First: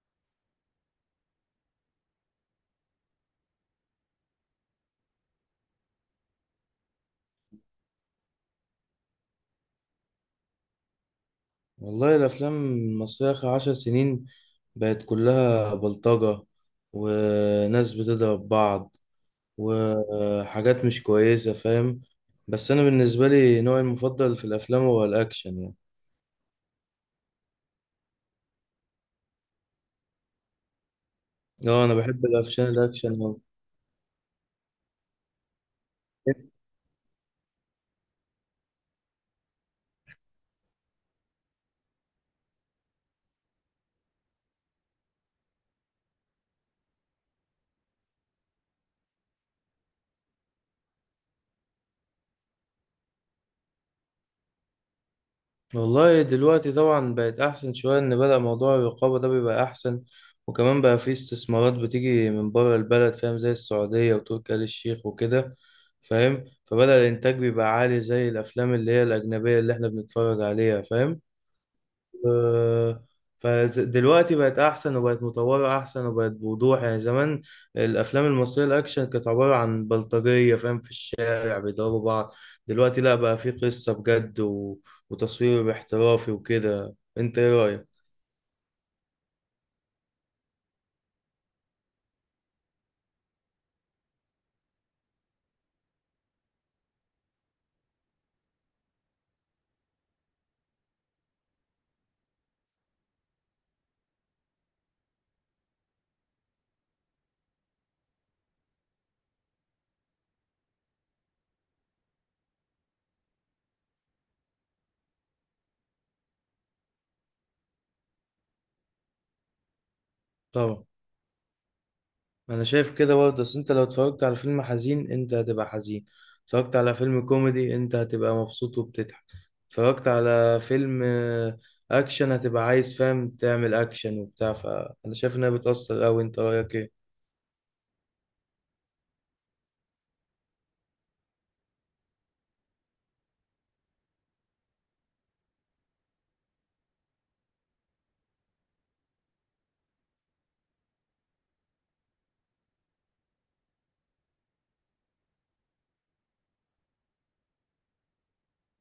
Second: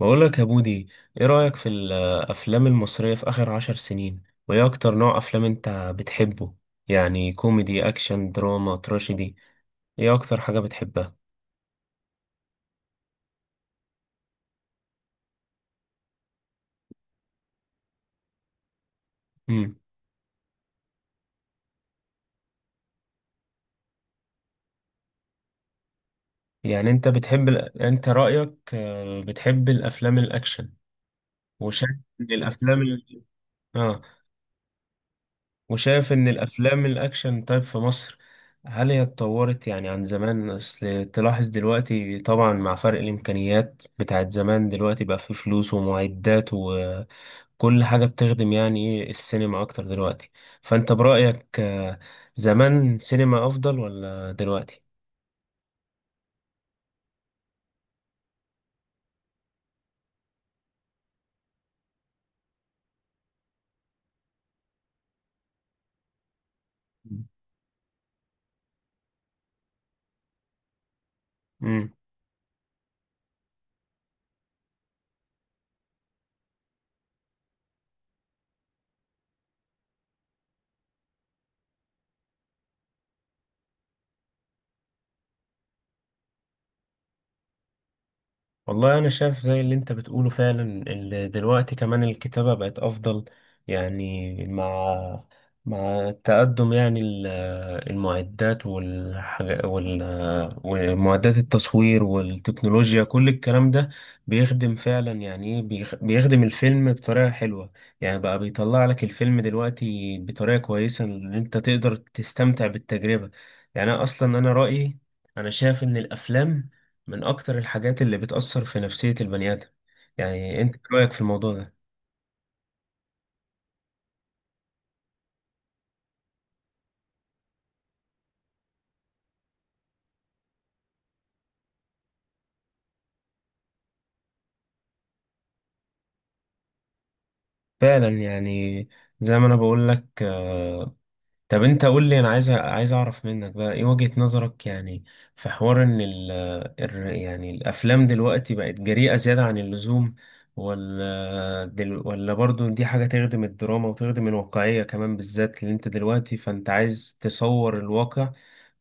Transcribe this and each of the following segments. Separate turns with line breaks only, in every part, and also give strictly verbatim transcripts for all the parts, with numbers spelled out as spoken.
بقولك يا بودي، ايه رأيك في الأفلام المصرية في آخر عشر سنين؟ وايه أكتر نوع أفلام انت بتحبه؟ يعني كوميدي، أكشن، دراما، تراجيدي؟ ايه أكتر حاجة بتحبها؟
والله الأفلام المصرية آخر عشر سنين بقت كلها بلطجة، وناس بتضرب بعض،
مم.
وحاجات مش كويسة. فاهم؟ بس أنا بالنسبة لي نوعي المفضل في الأفلام هو الأكشن، يعني
يعني انت بتحب ال... انت رأيك آه، بتحب الأفلام الأكشن
اه
وشايف
أنا بحب
ان
الأفلام
الأفلام
الأكشن
ال...
أوي.
اه وشايف ان الأفلام الأكشن طيب في مصر، هل هي اتطورت يعني عن زمان؟ اصل تلاحظ دلوقتي طبعا مع فرق الإمكانيات بتاعت زمان، دلوقتي بقى في فلوس ومعدات، كل حاجة بتخدم يعني ايه السينما أكتر دلوقتي. فأنت برأيك آه، زمان سينما أفضل ولا دلوقتي؟
والله دلوقتي طبعا بقت أحسن شوية، إن بدأ موضوع الرقابة ده بيبقى أحسن. وكمان بقى فيه استثمارات بتيجي من بره البلد، فاهم؟ زي السعودية وتركي آل الشيخ وكده. فاهم؟ فبدأ الإنتاج بيبقى عالي زي الأفلام اللي هي الأجنبية اللي إحنا بنتفرج عليها. فاهم؟
مم.
آه، فدلوقتي بقت احسن، وبقت مطوره احسن، وبقت بوضوح. يعني زمان الافلام المصريه الاكشن كانت عباره عن بلطجيه، فاهم؟ في الشارع بيضربوا بعض. دلوقتي لا، بقى في قصه بجد و... وتصوير احترافي وكده. انت ايه رايك؟
والله أنا شايف زي اللي أنت بتقوله فعلا. ال- دلوقتي كمان الكتابة بقت أفضل يعني مع مع التقدم يعني ال- المعدات والحاجة وال ومعدات التصوير والتكنولوجيا كل الكلام ده بيخدم فعلا، يعني إيه، بيخ- بيخدم الفيلم بطريقة حلوة. يعني بقى بيطلع لك الفيلم دلوقتي بطريقة كويسة إن أنت تقدر تستمتع بالتجربة. يعني أنا أصلا أنا رأيي أنا شايف إن الأفلام من أكتر الحاجات اللي بتأثر في نفسية البني آدم. يعني أنت إيه
طبعا،
رأيك في الموضوع ده؟
ما انا شايف كده برضه. بس انت لو اتفرجت على فيلم حزين انت هتبقى حزين، اتفرجت على فيلم كوميدي انت هتبقى مبسوط وبتضحك، اتفرجت على فيلم آه، اكشن هتبقى عايز، فاهم؟ تعمل اكشن وبتاع. فانا شايف انها بتأثر اوي. انت رايك ايه؟
فعلا يعني زي ما أنا بقول لك. طب انت قول لي، انا عايز عايز اعرف منك بقى ايه وجهة نظرك يعني في حوار ان ال ال- يعني الافلام دلوقتي بقت جريئة زيادة عن اللزوم، ولا دل ولا برضو دي حاجة تخدم الدراما وتخدم الواقعية كمان؟ بالذات اللي انت دلوقتي، فانت عايز تصور الواقع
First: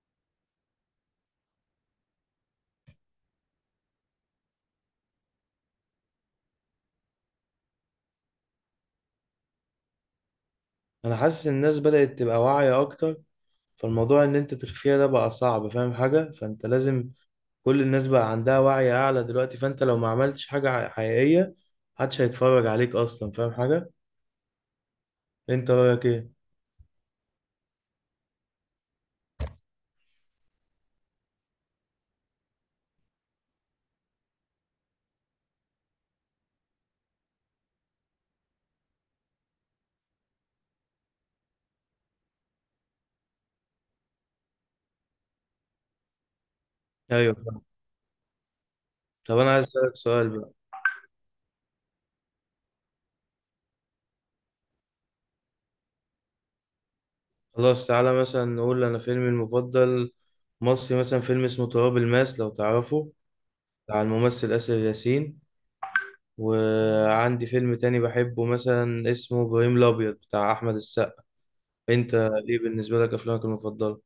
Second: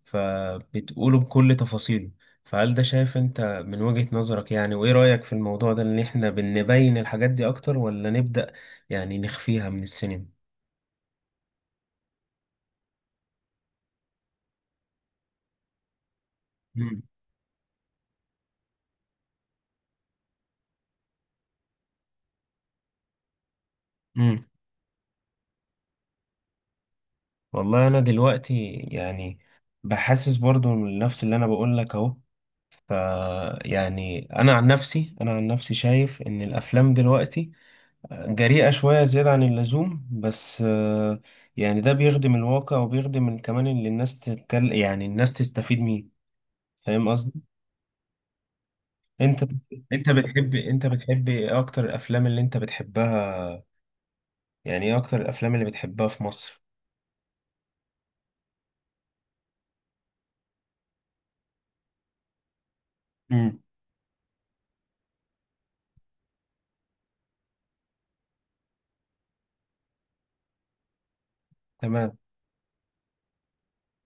فبتقوله بكل تفاصيله. فهل ده شايف انت من وجهة نظرك يعني، وايه رأيك في الموضوع ده؟ ان احنا بنبين الحاجات دي اكتر ولا نبدأ يعني نخفيها من السينما؟
انا حاسس ان الناس بدأت تبقى واعية اكتر. فالموضوع ان انت تخفيها ده بقى صعب، فاهم حاجة؟ فانت
مم.
لازم، كل الناس بقى عندها وعي اعلى دلوقتي، فانت لو ما عملتش حاجة حقيقية محدش هيتفرج عليك اصلا، فاهم حاجة؟
مم.
انت رايك ايه؟
والله انا دلوقتي يعني بحسس برضو من نفس اللي انا بقول لك اهو. ف يعني انا عن نفسي انا عن نفسي شايف ان الافلام دلوقتي جريئة شوية زيادة عن اللزوم، بس آه، يعني ده بيخدم الواقع وبيخدم ال- كمان اللي الناس تتكلم يعني الناس تستفيد منه. فاهم
ايوه.
قصدي؟
طب
انت
انا عايز اسالك
انت
سؤال بقى.
بتحب انت بتحب ايه اكتر الافلام اللي انت بتحبها؟ يعني ايه اكتر الافلام اللي بتحبها في مصر؟
خلاص، تعالى مثلا نقول انا فيلمي المفضل مصري، مثلا فيلم اسمه تراب الماس، لو تعرفه،
امم.
بتاع الممثل آسر ياسين. وعندي فيلم تاني بحبه مثلا اسمه ابراهيم الابيض بتاع احمد السقا. انت
تمام.
ايه بالنسبه لك افلامك المفضله؟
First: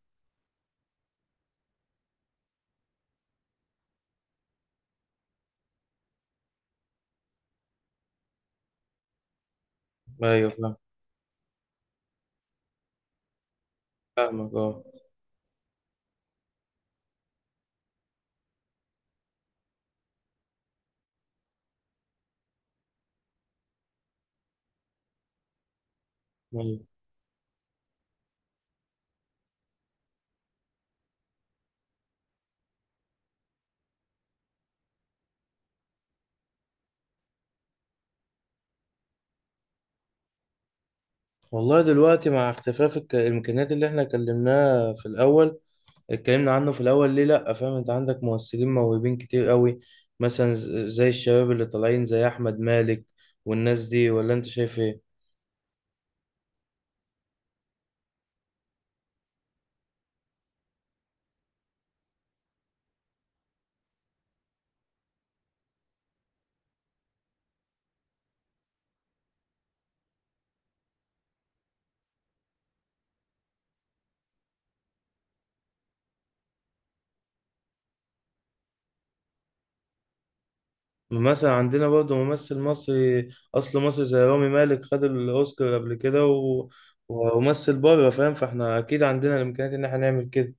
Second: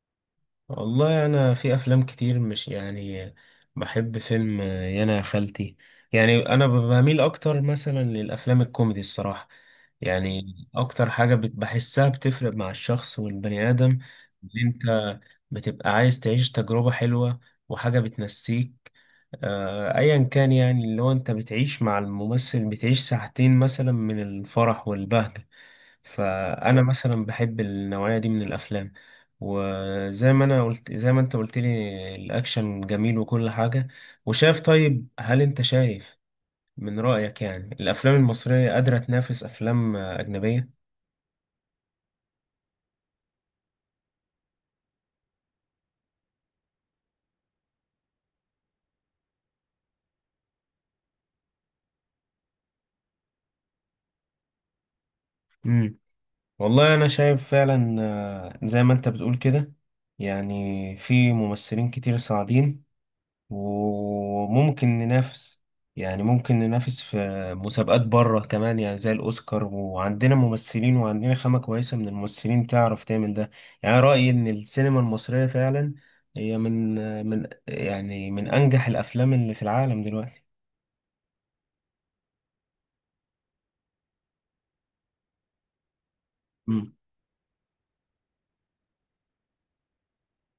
والله انا في افلام كتير، مش يعني، بحب فيلم يانا يا خالتي. يعني انا ب- بميل اكتر مثلا للافلام الكوميدي الصراحه.
ايوه،
يعني
فاهم.
اكتر حاجه بت- بحسها بتفرق مع الشخص والبني ادم، ان
فاهمك،
انت
اه.
بتبقى عايز تعيش تجربه حلوه وحاجه بتنسيك آه، ايا كان، يعني اللي هو انت بتعيش مع الممثل، بتعيش ساعتين مثلا من الفرح والبهجه. فانا
أيوة.
مثلا بحب النوعيه دي من الافلام. وزي ما انا قلت، زي ما انت قلت لي، الاكشن جميل وكل حاجه. وشايف طيب، هل انت شايف من رايك يعني الافلام المصريه قادره تنافس افلام آه، اجنبيه؟
والله دلوقتي مع اختفاء الك- الامكانيات اللي احنا كلمناها في الاول، اتكلمنا عنه في الاول، ليه لا، فاهم؟ انت عندك ممثلين موهوبين كتير قوي، مثلا ز- زي الشباب اللي طالعين زي احمد مالك والناس دي. ولا انت شايف ايه؟
امم. والله انا شايف فعلا آه، زي ما انت بتقول كده. يعني في ممثلين كتير صاعدين وممكن ننافس، يعني ممكن ننافس في مسابقات بره كمان يعني زي الأوسكار. وعندنا ممثلين وعندنا خامة كويسة من الممثلين تعرف تعمل ده. يعني رأيي إن السينما المصرية فعلا هي من من يعني من أنجح الأفلام اللي في العالم دلوقتي.
مثلا عندنا برضه ممثل مصري، اصل مصري، زي رامي مالك، خد الاوسكار قبل كده و...
مم.
وممثل بره. فاهم؟ فاحنا اكيد عندنا الامكانيات ان احنا نعمل كده.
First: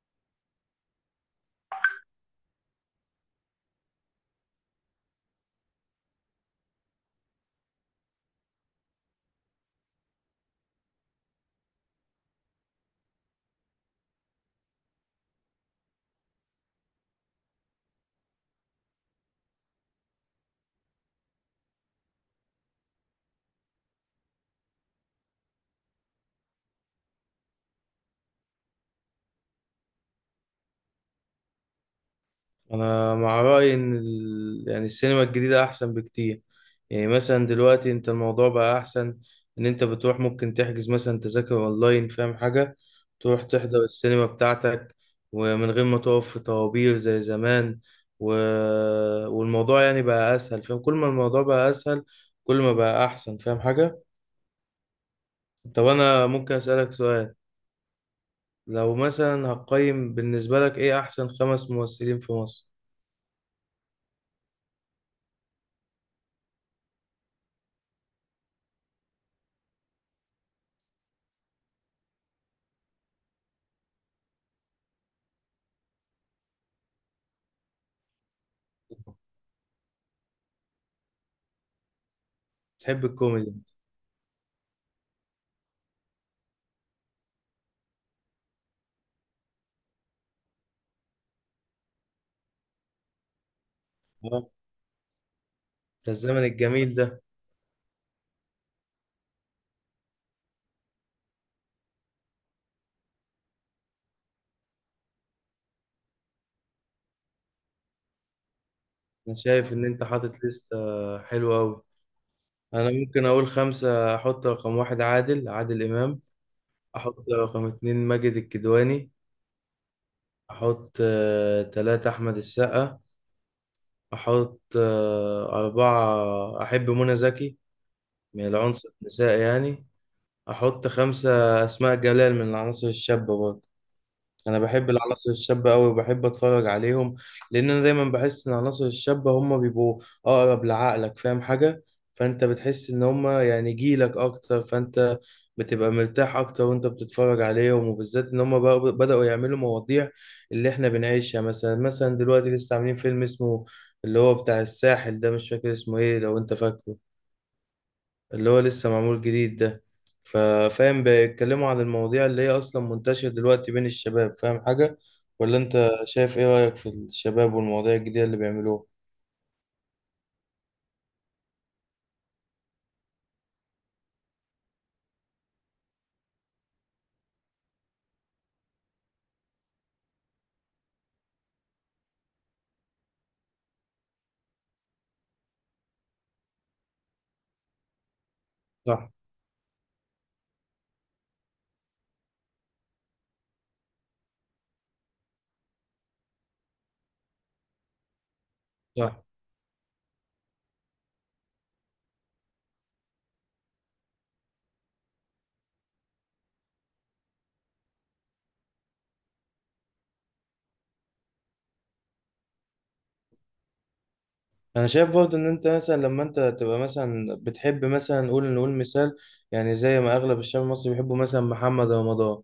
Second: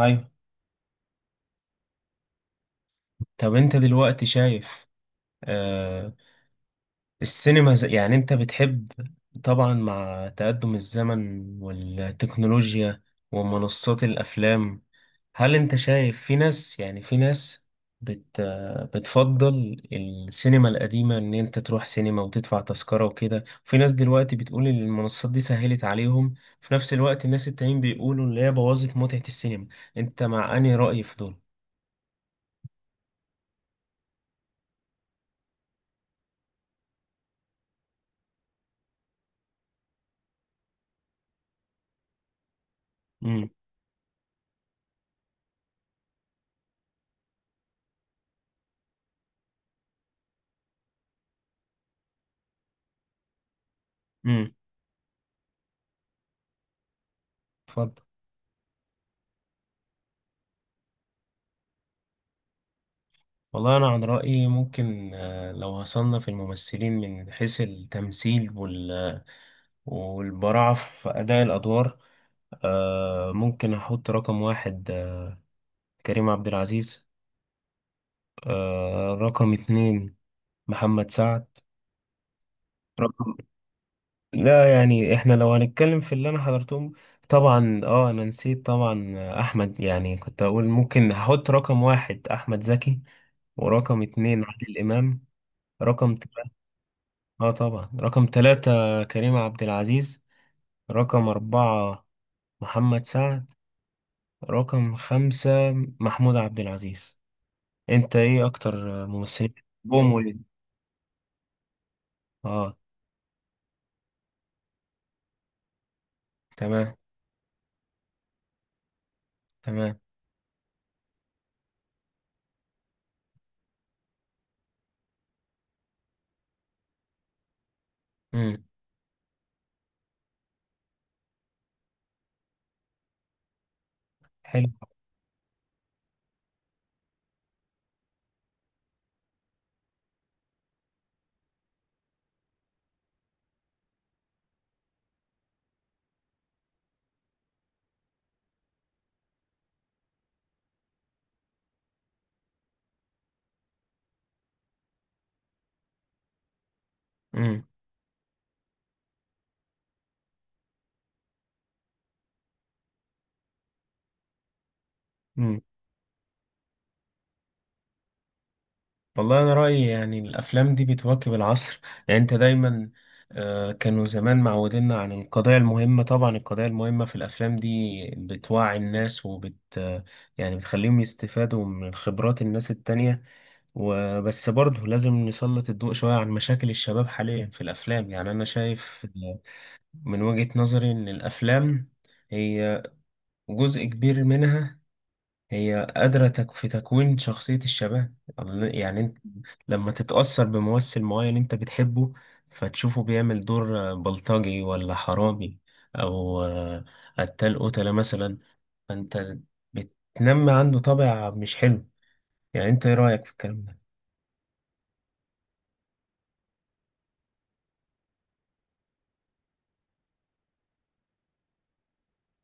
أيوة. طب أنت دلوقتي شايف آه، السينما زي يعني انت بتحب، طبعا مع تقدم الزمن والتكنولوجيا ومنصات الافلام، هل انت شايف في ناس، يعني في ناس بت بتفضل السينما القديمة، ان انت تروح سينما وتدفع تذكرة وكده؟ في ناس دلوقتي بتقول ان المنصات دي سهلت عليهم، في نفس الوقت الناس التانيين بيقولوا ان هي بوظت متعة السينما. انت مع انهي رأي في دول؟
انا مع رايي ان ال... يعني السينما الجديده احسن بكتير. يعني مثلا دلوقتي انت الموضوع بقى احسن. ان انت بتروح ممكن تحجز مثلا تذاكر اونلاين، فاهم حاجه؟ تروح
امم.
تحضر السينما بتاعتك، ومن غير ما تقف في طوابير زي زمان و... والموضوع يعني بقى اسهل. فاهم؟ كل ما الموضوع بقى اسهل، كل ما بقى احسن. فاهم حاجه؟
امم.
طب انا ممكن اسالك سؤال؟
اتفضل.
لو مثلا هقيم بالنسبه لك ايه احسن خمس ممثلين في مصر؟
والله أنا عن رأيي ممكن آه، لو هصنف الممثلين من حيث التمثيل وال والبراعة في أداء الأدوار، آه، ممكن أحط رقم واحد آه، كريم عبد العزيز، آه، رقم اتنين محمد سعد،
تحب
رقم،
الكوميدي.
لا يعني احنا لو هنتكلم في اللي أنا حضرتهم، طبعا اه أنا نسيت طبعا آه، أحمد، يعني كنت أقول ممكن أحط رقم واحد أحمد زكي، ورقم اتنين عادل إمام،
ده
رقم
الزمن
تلاتة،
الجميل ده.
اه طبعا رقم ثلاثة كريم عبد العزيز، رقم أربعة محمد سعد، رقم خمسة محمود عبد العزيز. انت ايه اكتر
انا
ممثلين؟
شايف ان انت
بوم وليد.
حاطط لستة حلوة قوي.
اه.
انا ممكن اقول خمسة. احط رقم واحد عادل عادل امام،
تمام.
احط رقم اتنين ماجد الكدواني،
تمام.
احط آه، تلاتة احمد السقا، احط آه، اربعة احب منى زكي من
امم.
العنصر النسائي يعني، احط خمسة اسماء جلال من العناصر الشابة برضه. انا
حلو.
بحب العناصر الشابه قوي وبحب اتفرج عليهم. لان انا دايما بحس ان العناصر الشابه هم بيبقوا اقرب لعقلك، فاهم حاجه؟ فانت بتحس ان هم يعني جيلك اكتر، فانت بتبقى مرتاح اكتر وانت بتتفرج عليهم، وبالذات ان هم بقوا- بداوا يعملوا مواضيع اللي احنا بنعيشها. مثلا مثلا دلوقتي لسه عاملين فيلم اسمه اللي هو بتاع الساحل ده، مش فاكر اسمه ايه، لو انت فاكره.
امم.
اللي هو لسه معمول جديد ده. ففاهم بيتكلموا عن المواضيع اللي هي أصلا منتشرة دلوقتي بين الشباب، فاهم حاجة؟ ولا
امم.
أنت شايف إيه رأيك في الشباب والمواضيع الجديدة اللي بيعملوها؟
والله انا رأيي يعني الافلام دي بتواكب العصر. يعني انت دايما آه، كانوا زمان معودينا عن القضايا المهمة، طبعا القضايا المهمة في الأفلام دي بتوعي الناس وبت آه، يعني بتخليهم يستفادوا من خبرات الناس التانية. وبس برضه لازم نسلط الضوء شوية عن مشاكل الشباب حاليا في الأفلام. يعني أنا شايف
صح.
من وجهة نظري إن الأفلام هي جزء كبير منها هي قادرة تك- في تكوين شخصية الشباب. يعني أنت
صح.
لما تتأثر بممثل معين أنت بتحبه، فتشوفه بيعمل دور بلطجي ولا حرامي أو قتال قتلة مثلا، فأنت بتنمي عنده طابع مش حلو. يعني أنت إيه رأيك في الكلام ده؟
انا شايف برضه ان انت مثلا لما انت تبقى مثلا بتحب مثلا نقول نقول مثال. يعني زي ما اغلب الشعب المصري بيحبوا مثلا محمد رمضان،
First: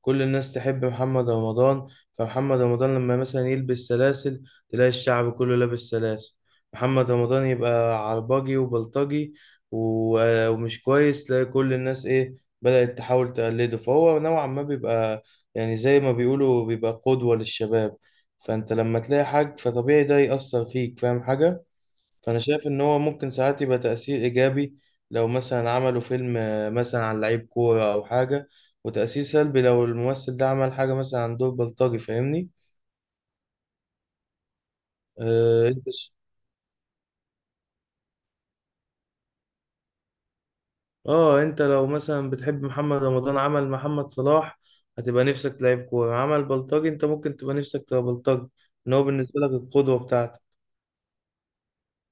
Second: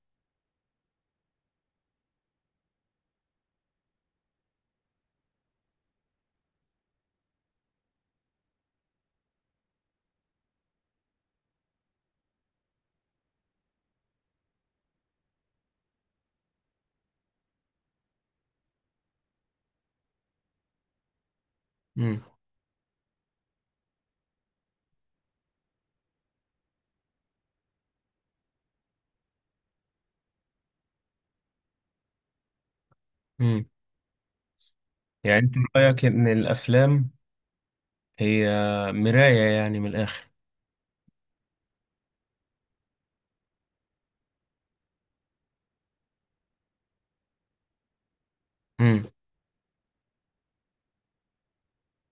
كل الناس تحب محمد رمضان. فمحمد رمضان لما مثلا يلبس سلاسل تلاقي الشعب كله لابس سلاسل. محمد رمضان يبقى عرباجي وبلطجي و- ومش كويس، تلاقي كل الناس ايه، بدأت تحاول تقلده. فهو نوعا ما بيبقى يعني زي ما بيقولوا بيبقى قدوة للشباب. فانت لما تلاقي حاج فطبيعي ده يأثر فيك، فاهم حاجة؟ فانا شايف ان هو ممكن ساعات يبقى تأثير ايجابي لو مثلا عملوا فيلم آه، مثلا عن لعيب كورة او حاجة، وتأثير سلبي لو الممثل ده عمل حاجة مثلا عن دور بلطجي، فاهمني؟
مم. يعني انت
اه انت
رأيك
ش-
ان الافلام هي مراية يعني من الاخر.
اه انت لو مثلا بتحب محمد رمضان عمل محمد صلاح هتبقى نفسك تلعب كورة، عمل بلطجي انت ممكن تبقى نفسك تبقى بلطجي. ان
امم.
هو بالنسبة لك القدوة بتاعتك.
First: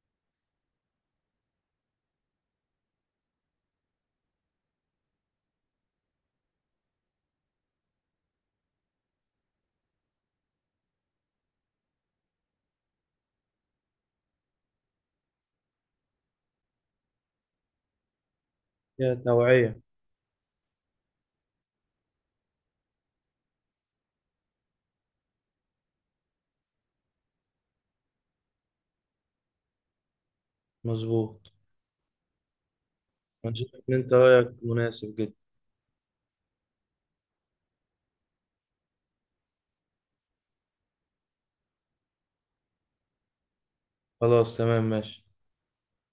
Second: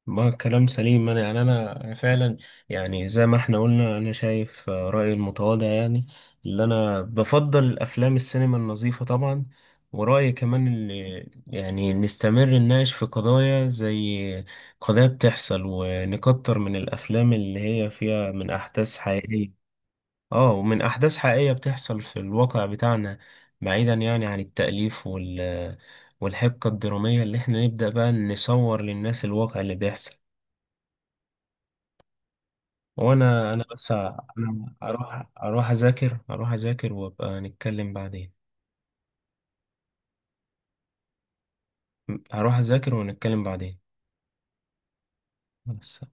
ما كلام سليم. انا يعني انا فعلا، يعني زي ما احنا قلنا، انا شايف آه، رأيي المتواضع يعني، اللي انا بفضل الافلام السينما النظيفة طبعا. ورأيي كمان اللي يعني نستمر نناقش في قضايا زي قضايا بتحصل، ونكتر من الافلام اللي هي فيها من احداث
هي
حقيقية.
توعية.
اه ومن احداث حقيقية بتحصل في الواقع بتاعنا، بعيدا يعني عن التأليف وال والحبكة الدرامية. اللي احنا نبدأ بقى نصور للناس الواقع اللي بيحصل.
مظبوط.
وانا،
انا
انا
شايف
بس
ان انت
ه-
رأيك
انا
مناسب
اروح
جدا.
اروح اذاكر اروح اذاكر وابقى نتكلم بعدين. هروح اذاكر ونتكلم بعدين.
خلاص تمام ماشي.
بس.